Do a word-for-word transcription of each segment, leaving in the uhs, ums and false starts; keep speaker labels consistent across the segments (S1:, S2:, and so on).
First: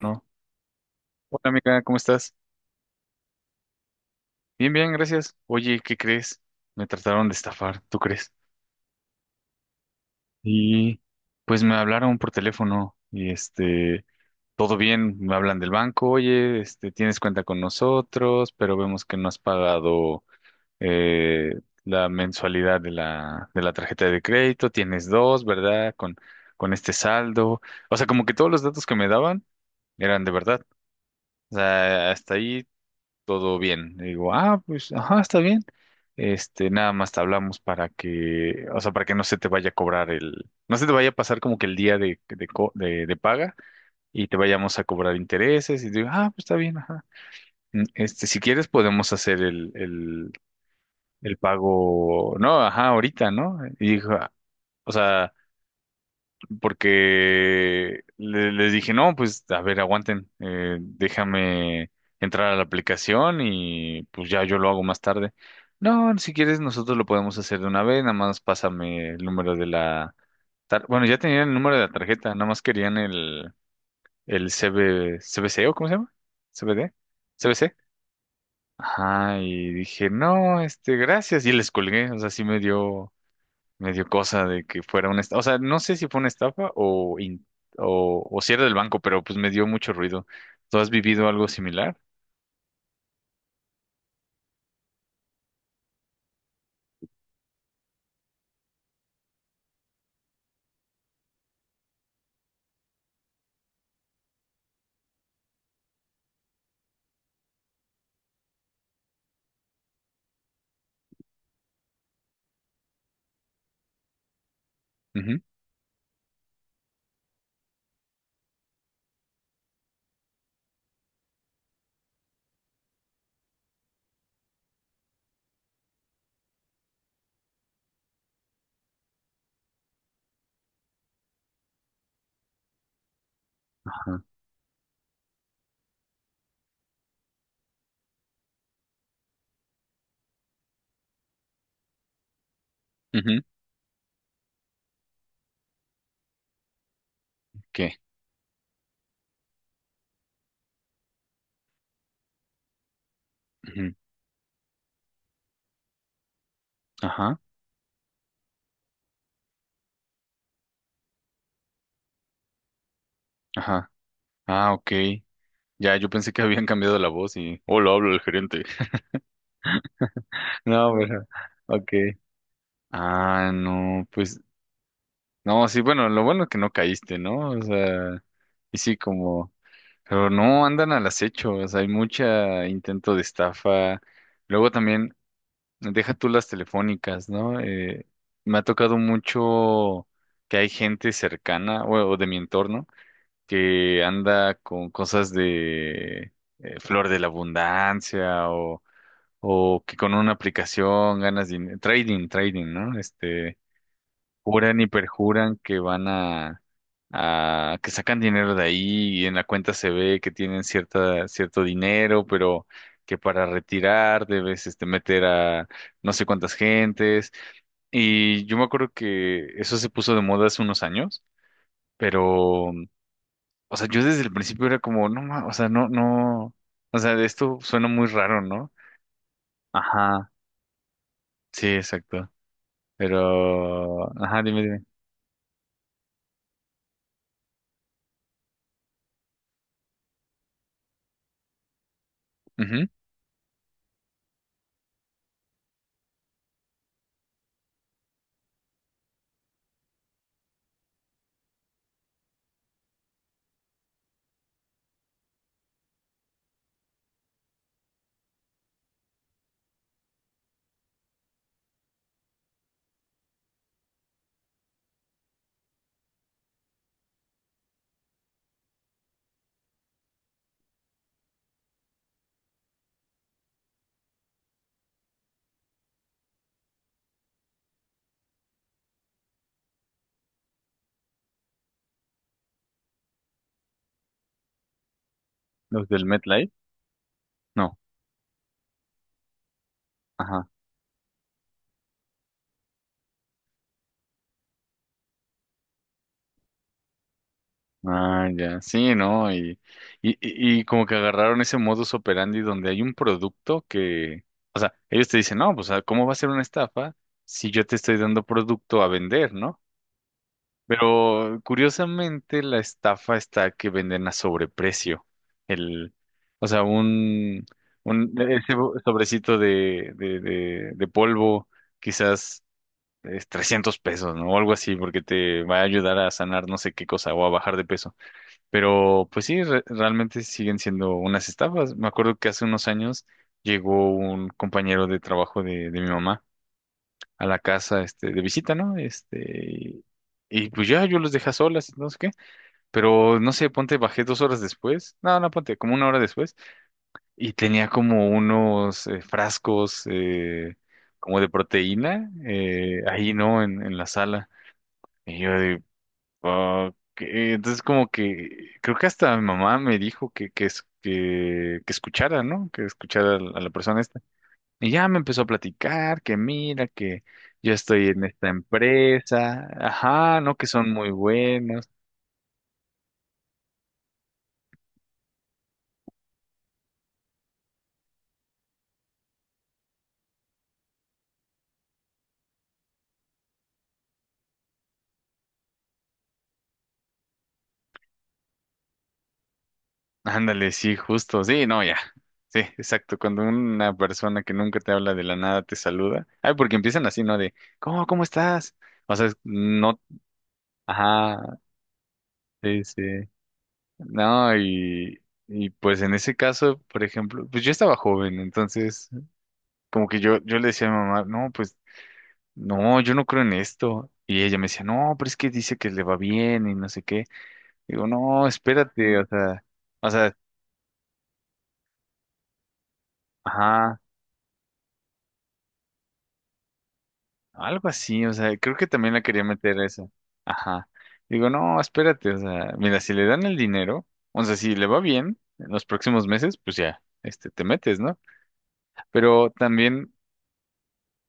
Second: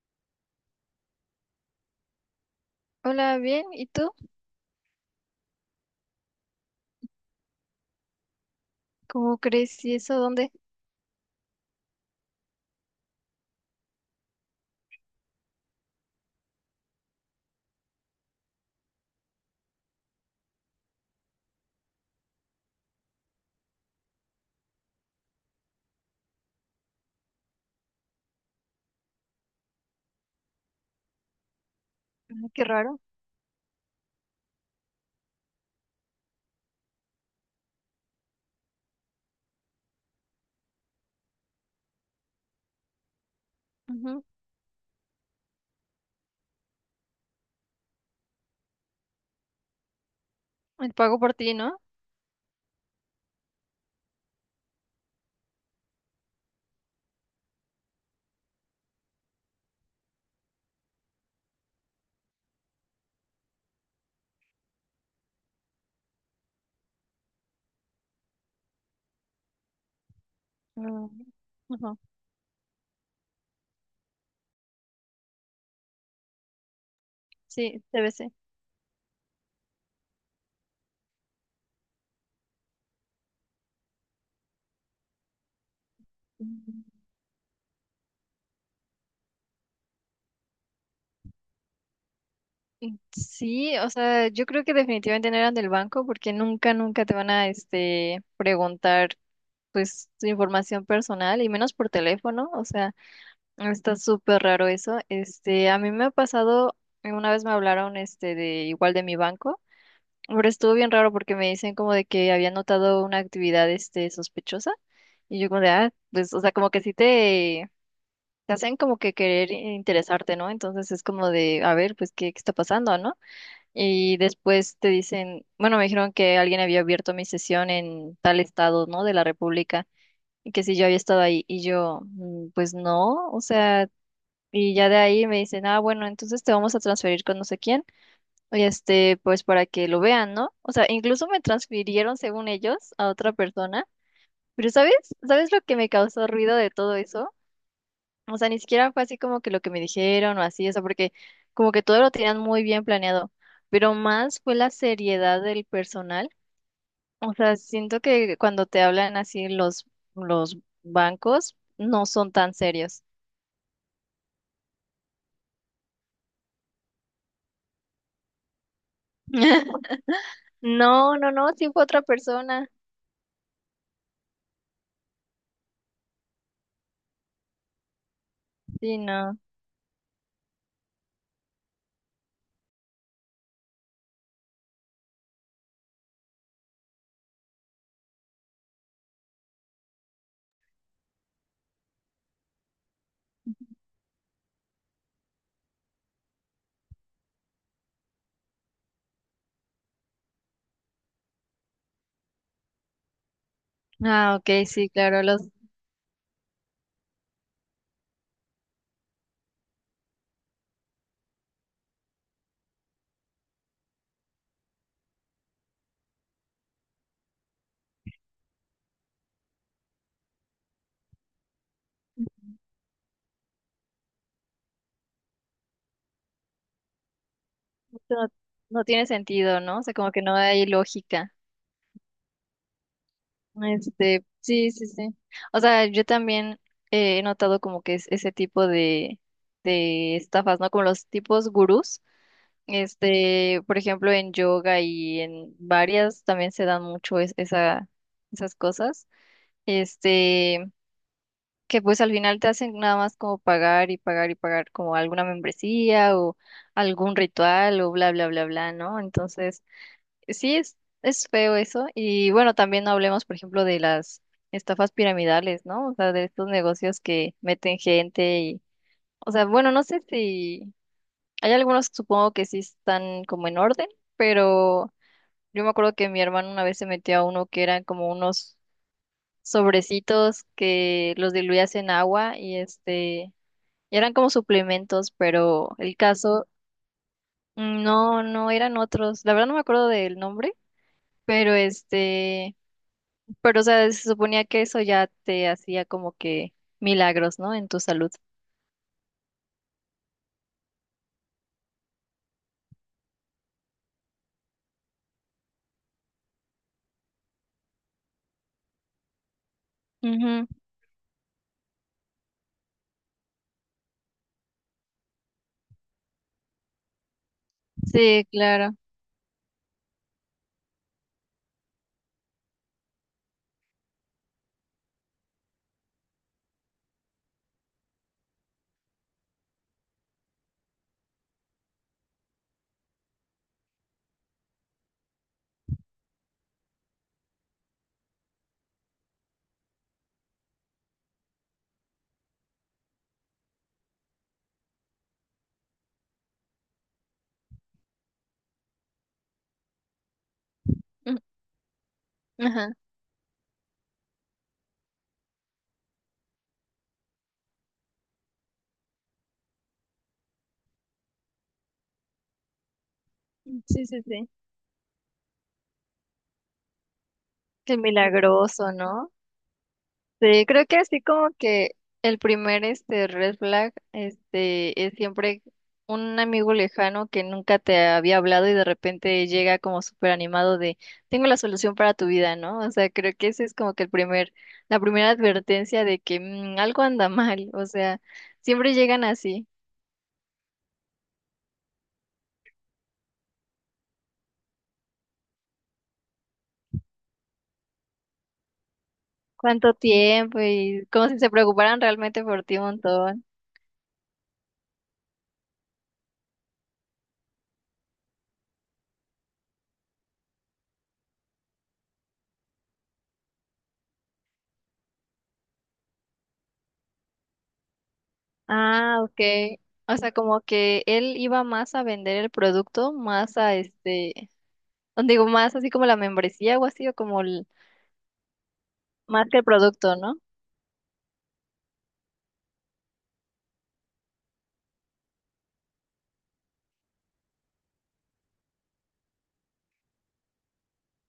S1: No. Hola amiga, ¿cómo estás?
S2: Hola, bien. ¿Y tú?
S1: Bien, bien, gracias. Oye, ¿qué crees? Me trataron de estafar, ¿tú crees?
S2: ¿Cómo crees? ¿Y eso dónde?
S1: Y pues me hablaron por teléfono y este, todo bien, me hablan del banco, oye, este, tienes cuenta con nosotros, pero vemos que no has pagado eh, la mensualidad de la, de la tarjeta de crédito, tienes dos, ¿verdad? Con, con este saldo. O sea, como que todos los datos que me daban eran de verdad. O sea, hasta
S2: Ah, qué
S1: ahí
S2: raro.
S1: todo bien. Le digo, ah, pues, ajá, está bien. Este, nada más te hablamos para que, o sea, para que no se te vaya a cobrar el, no se te vaya a pasar como que el día de, de, co- de, de paga
S2: Ujú.
S1: y te vayamos a cobrar intereses. Y digo, ah, pues está bien, ajá. Mm, Este, si quieres podemos hacer el, el,
S2: El pago por
S1: el
S2: ti, ¿no?
S1: pago, no, ajá, ahorita, ¿no? Y dijo, ah, o sea, porque le- les dije, no, pues a ver, aguanten, eh, déjame entrar a la aplicación y pues ya yo lo hago más tarde. No, si quieres nosotros lo podemos hacer de una vez, nada más pásame el número de la... tar- Bueno,
S2: Mm,
S1: ya tenían el número de la
S2: ujú.
S1: tarjeta, nada más querían el, el C B, CBC o ¿cómo se llama? CBD, C B C.
S2: Sí, T B C.
S1: Ajá, y dije, no, este, gracias, y les colgué, o sea, sí me dio me dio cosa de que fuera una estafa. O sea, no sé si fue una
S2: Mm,
S1: estafa
S2: mm,
S1: o, in- o, o si era del banco, pero pues me dio mucho ruido. ¿Tú has vivido algo similar?
S2: y sí, o sea, yo creo que definitivamente no eran del banco porque nunca, nunca te van a, este, preguntar, pues, tu información personal y menos por teléfono. O sea, está súper raro eso. Este, a mí me ha pasado, eh, una vez me hablaron, este, de igual de mi banco. Pero estuvo bien raro porque me dicen como de que había notado una actividad este sospechosa
S1: Ujú.
S2: y yo como de, ah, pues, o sea, como que sí te, te hacen como que querer interesarte, ¿no? Entonces es como de, a ver, pues, ¿qué, qué está pasando, no? Y después te dicen, bueno, me dijeron que alguien había abierto mi sesión en tal estado, ¿no? De la República y que si yo había estado ahí y yo, "Mm, pues no, o sea,
S1: Ajá.
S2: y ya de ahí me dicen, ah, bueno, entonces te vamos a transferir con no sé quién, este, pues para que lo vean, ¿no? O sea, incluso me transfirieron, según ellos, a otra
S1: Ujú.
S2: persona. Pero ¿sabes? ¿Sabes lo que me causó ruido de todo eso?
S1: ¿Qué?
S2: O sea, ni siquiera fue así como que lo que me dijeron o así, o sea, porque como que todo lo tenían muy bien planeado.
S1: Ujú.
S2: Pero más fue la seriedad del personal. O
S1: Ajá,
S2: sea, siento que cuando te hablan así los, los bancos, no son tan serios.
S1: ajá. Ah, ok. Ya, yo pensé que habían cambiado la voz y... Hola, hablo el gerente. No,
S2: No,
S1: pero...
S2: no, no, sí fue
S1: Ok.
S2: otra persona.
S1: Ah, no, pues... No, sí, bueno, lo bueno es que no caíste, ¿no? O sea, y sí,
S2: Sí, no.
S1: como... Pero no, andan al acecho, o sea, hay mucha intento de estafa. Luego también... Deja tú las telefónicas, ¿no? Eh, me ha tocado mucho que hay gente cercana o, o de mi entorno que anda con cosas de eh, flor de la abundancia o, o que con una aplicación ganas dinero, trading, trading, ¿no? Este,
S2: Ah, ok,
S1: juran y
S2: sí, claro, los,
S1: perjuran que van a, a que sacan dinero de ahí y en la cuenta se ve que tienen cierta, cierto dinero, pero que para retirar debes este, meter a no sé cuántas gentes. Y yo me acuerdo que eso se puso de moda hace unos años, pero, o sea, yo desde el principio era como, no, ma- o sea, no, no, o sea, esto suena muy
S2: no,
S1: raro, ¿no?
S2: no tiene sentido, ¿no? O sea, como que
S1: Ajá,
S2: no hay lógica.
S1: sí, exacto. Pero,
S2: Este,
S1: ajá, dime,
S2: sí,
S1: dime.
S2: sí, sí. O sea, yo también, eh, he notado como que es ese tipo de, de estafas, ¿no? Como los tipos gurús.
S1: Ujú.
S2: Este, por ejemplo, en yoga y en varias también se dan mucho es- esa, esas cosas. Este, que pues al final te hacen nada más como pagar y pagar y pagar como alguna membresía o algún ritual o bla, bla, bla, bla, ¿no? Entonces... Sí, es, es feo eso. Y bueno, también no hablemos, por ejemplo, de las estafas piramidales, ¿no? O sea, de estos negocios que meten gente y, o sea, bueno, no sé si hay algunos que supongo que sí están como en orden, pero yo me acuerdo que mi hermano una vez se metió a uno que eran como unos sobrecitos que los diluías en agua y este, y eran como suplementos, pero
S1: Los
S2: el
S1: del
S2: caso,
S1: MetLife, no,
S2: mm, no, no eran otros. La verdad no me acuerdo del
S1: ajá.
S2: nombre, pero este... Pero, o sea, se suponía que eso ya te hacía como que milagros, ¿no? En tu salud.
S1: Ah, ya, sí, ¿no? Y, y, y y como que agarraron ese modus operandi donde hay un producto que, o sea, ellos te dicen, no, pues, ah, ¿cómo va a ser una estafa si yo te estoy dando producto a vender, ¿no?
S2: Ujú.
S1: Pero curiosamente la estafa está que venden a sobreprecio. El, o sea, un, un
S2: Sí,
S1: e-, ese bo-
S2: claro.
S1: sobrecito de, de, de, de polvo, quizás es trescientos pesos, ¿no? O algo así, porque te va a ayudar a sanar no sé qué cosa o a bajar de peso pero pues sí, re- realmente siguen siendo unas estafas. Me acuerdo que hace unos años llegó un compañero de trabajo de, de mi mamá a la casa, este, de visita, ¿no? Este, y, y, pues ya yo los dejé a solas, no sé qué. Pero no sé, ponte, bajé dos horas después. No, no, ponte, como una hora después. Y tenía como unos eh, frascos eh,
S2: Mm.
S1: como de proteína
S2: Ajá.
S1: eh, ahí, ¿no? En, en la sala. Y yo, ok, entonces como que creo que hasta mi mamá me dijo que, que, es- que, que escuchara, ¿no? Que escuchara a la a la persona
S2: Sí,
S1: esta.
S2: sí, sí.
S1: Y ya me empezó a platicar que mira, que yo
S2: Qué
S1: estoy en esta
S2: milagroso, ¿no?
S1: empresa, ajá, no, que
S2: Sí, creo
S1: son
S2: que
S1: muy
S2: así como
S1: buenos.
S2: que el primer este red flag este es siempre un amigo lejano que nunca te había hablado y de repente llega como súper animado de tengo la solución para tu vida, ¿no? O sea, creo que ese es como que el primer, la primera advertencia de que mm, algo anda mal, o sea, siempre llegan así.
S1: Ándale, sí, justo, sí, no, ya. Sí, exacto, cuando una persona que nunca te habla de la nada te saluda. Ay, porque empiezan así, ¿no? De, ¿cómo, ¿cómo estás? O sea, es-
S2: ¿Cuánto
S1: no,
S2: tiempo? Y como si se
S1: ajá,
S2: preocuparan realmente por ti
S1: sí,
S2: un
S1: sí.
S2: montón.
S1: No, y, y pues en ese caso, por ejemplo, pues yo estaba joven, entonces como que yo, yo le decía a mi mamá, no, pues no, yo no creo en esto. Y ella me decía, no, pero es que dice que le va bien y no sé qué. Digo, no, espérate,
S2: Ah,
S1: o
S2: ok.
S1: sea, o
S2: O sea,
S1: sea,
S2: como que él iba más a vender el producto, más a
S1: ajá,
S2: este, o digo, más así como la membresía o así, o como el-
S1: algo así, o sea, creo que también la quería
S2: más que el
S1: meter a eso.
S2: producto, ¿no?
S1: Ajá. Digo, no, espérate, o sea, mira, si le dan el dinero, o sea, si le va bien en los próximos meses, pues ya, este, te metes, ¿no? Pero también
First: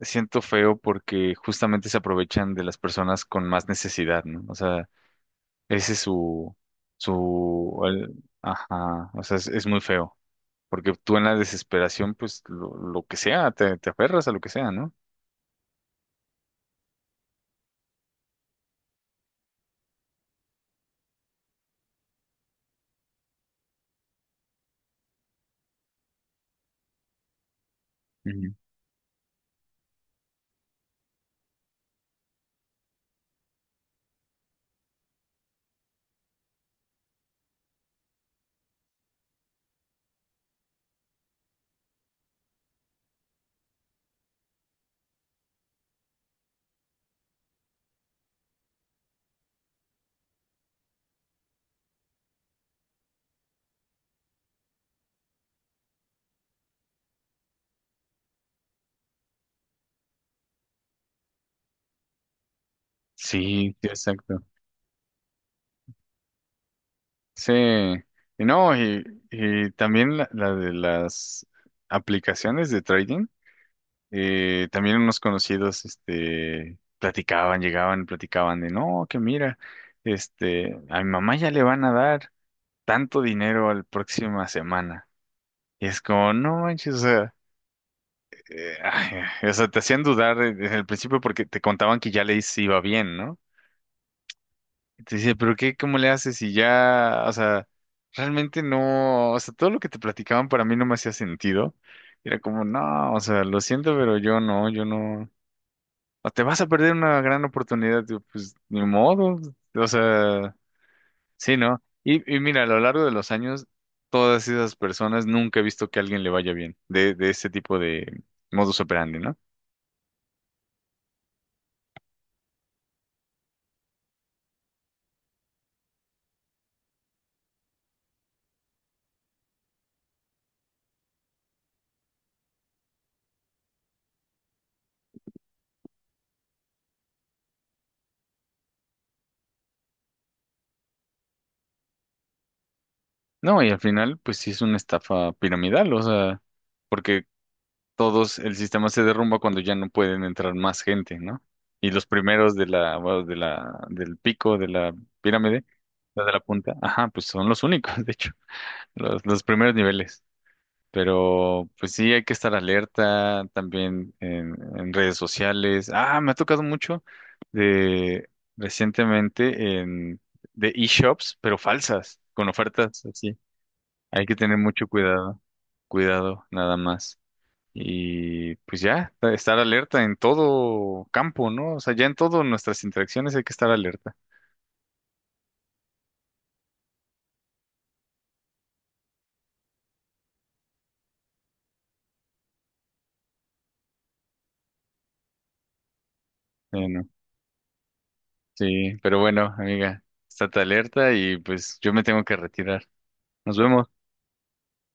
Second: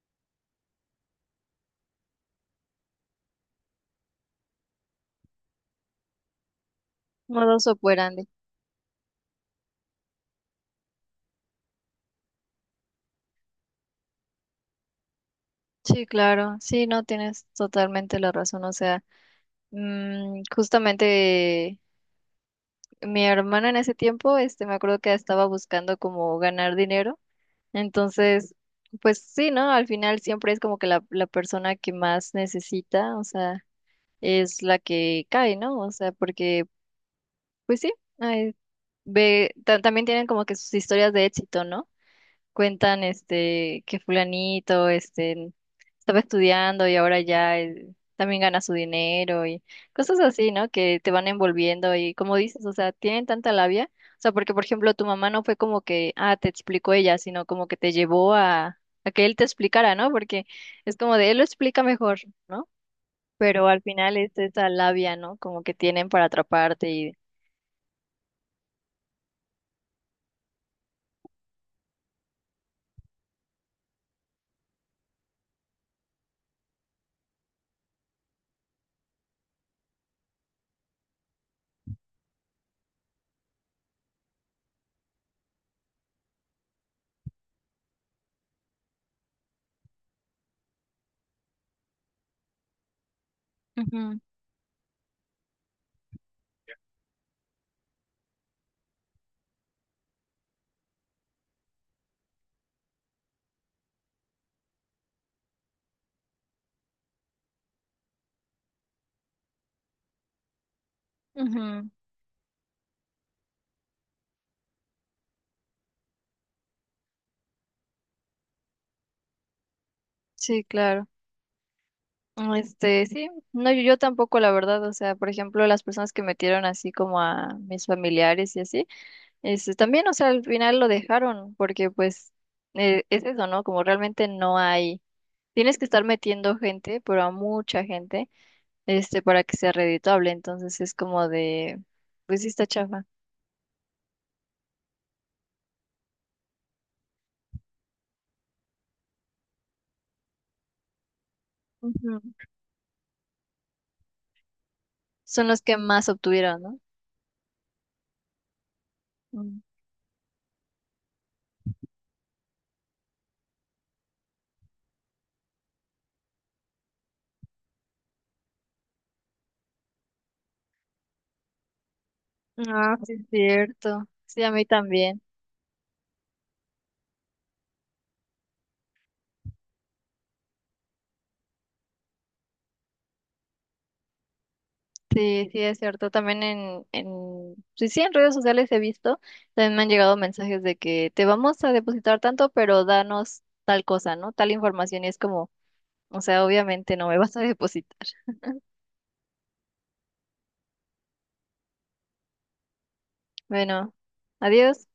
S1: siento feo porque justamente se aprovechan de las personas con más necesidad, ¿no? O sea, ese es su,
S2: Modus
S1: su, el-
S2: operandi.
S1: ajá, o sea, es, es muy feo, porque tú en la desesperación, pues, lo, lo que sea, te, te aferras a lo que sea, ¿no?
S2: Sí, claro, sí, no, tienes totalmente la razón. O sea, mm, justamente mi hermana en ese tiempo, este, me acuerdo que estaba buscando como ganar dinero.
S1: Ujú.
S2: Entonces, pues sí, ¿no? Al final siempre es como que la, la persona que más necesita, o sea, es la que cae, ¿no? O sea, porque, pues sí, ay, ve, ta- también tienen como que sus historias de éxito, ¿no? Cuentan este que fulanito este estaba estudiando y ahora ya, eh, también gana su dinero y cosas así, ¿no? Que te van envolviendo y como dices, o sea, tienen tanta labia, o sea, porque por ejemplo tu mamá no fue como que, ah, te explicó ella, sino como que te llevó a, a que él te explicara, ¿no? Porque es como de él lo explica mejor, ¿no? Pero
S1: Sí,
S2: al
S1: sí,
S2: final es
S1: exacto.
S2: esa labia, ¿no? Como que tienen para atraparte y...
S1: Sí, y no, y, y también la, la de las aplicaciones de trading, eh, también unos conocidos, este, platicaban, llegaban, platicaban de, no, que mira, este, a mi mamá ya le van a dar tanto dinero la próxima semana. Y es como, no manches, o sea, eh, ay, o sea, te hacían dudar de- desde el principio porque te contaban que ya le hice- iba bien, ¿no?
S2: Ujú,
S1: Y te decía, pero qué, ¿cómo le haces? Y ya, o sea, realmente no, o sea, todo lo que te platicaban para mí no me hacía sentido. Era como, no, o sea, lo siento, pero yo no, yo no. O te vas a perder una gran oportunidad, digo, pues ni modo. O sea, sí, ¿no?
S2: ujú.
S1: Y, y mira, a lo largo de los años, todas esas personas nunca he visto que a alguien le vaya bien de, de ese tipo de modus operandi, ¿no?
S2: Sí, claro. Este, sí, no, yo, yo tampoco, la verdad, o sea, por ejemplo, las personas que metieron así como a mis familiares y así, este, también, o sea, al final lo dejaron, porque pues, eh, es eso, ¿no? Como realmente no hay, tienes que estar metiendo gente, pero a mucha gente, este, para que sea redituable, entonces es como de, pues sí está chafa.
S1: No, y al final, pues sí es una estafa piramidal, o sea, porque todos, el sistema se derrumba cuando ya no pueden entrar más gente, ¿no? Y los
S2: Ujú.
S1: primeros de la, bueno, de la, del pico de la
S2: Son los
S1: pirámide,
S2: que más
S1: la de la
S2: obtuvieron,
S1: punta,
S2: ¿no?
S1: ajá, pues son los únicos, de hecho, los, los
S2: Mm.
S1: primeros niveles. Pero pues sí, hay que estar alerta también en, en redes sociales. Ah, me ha tocado mucho de recientemente en de e-shops, pero falsas, con
S2: Ah,
S1: ofertas
S2: sí, es
S1: así.
S2: cierto.
S1: Hay que
S2: Sí, a
S1: tener
S2: mí
S1: mucho
S2: también.
S1: cuidado, cuidado nada más. Y pues ya, estar alerta en todo campo, ¿no? O sea, ya en todas nuestras interacciones hay que estar alerta.
S2: Sí, sí, es cierto. También en, en, sí, sí, en redes sociales he visto, también me han llegado mensajes de que te vamos a depositar tanto, pero danos tal cosa, ¿no? Tal información y es como, o sea, obviamente
S1: Bueno,
S2: no me vas a depositar.
S1: sí, pero bueno, amiga, estate alerta y pues yo me tengo que retirar. Nos vemos.
S2: Bueno, adiós.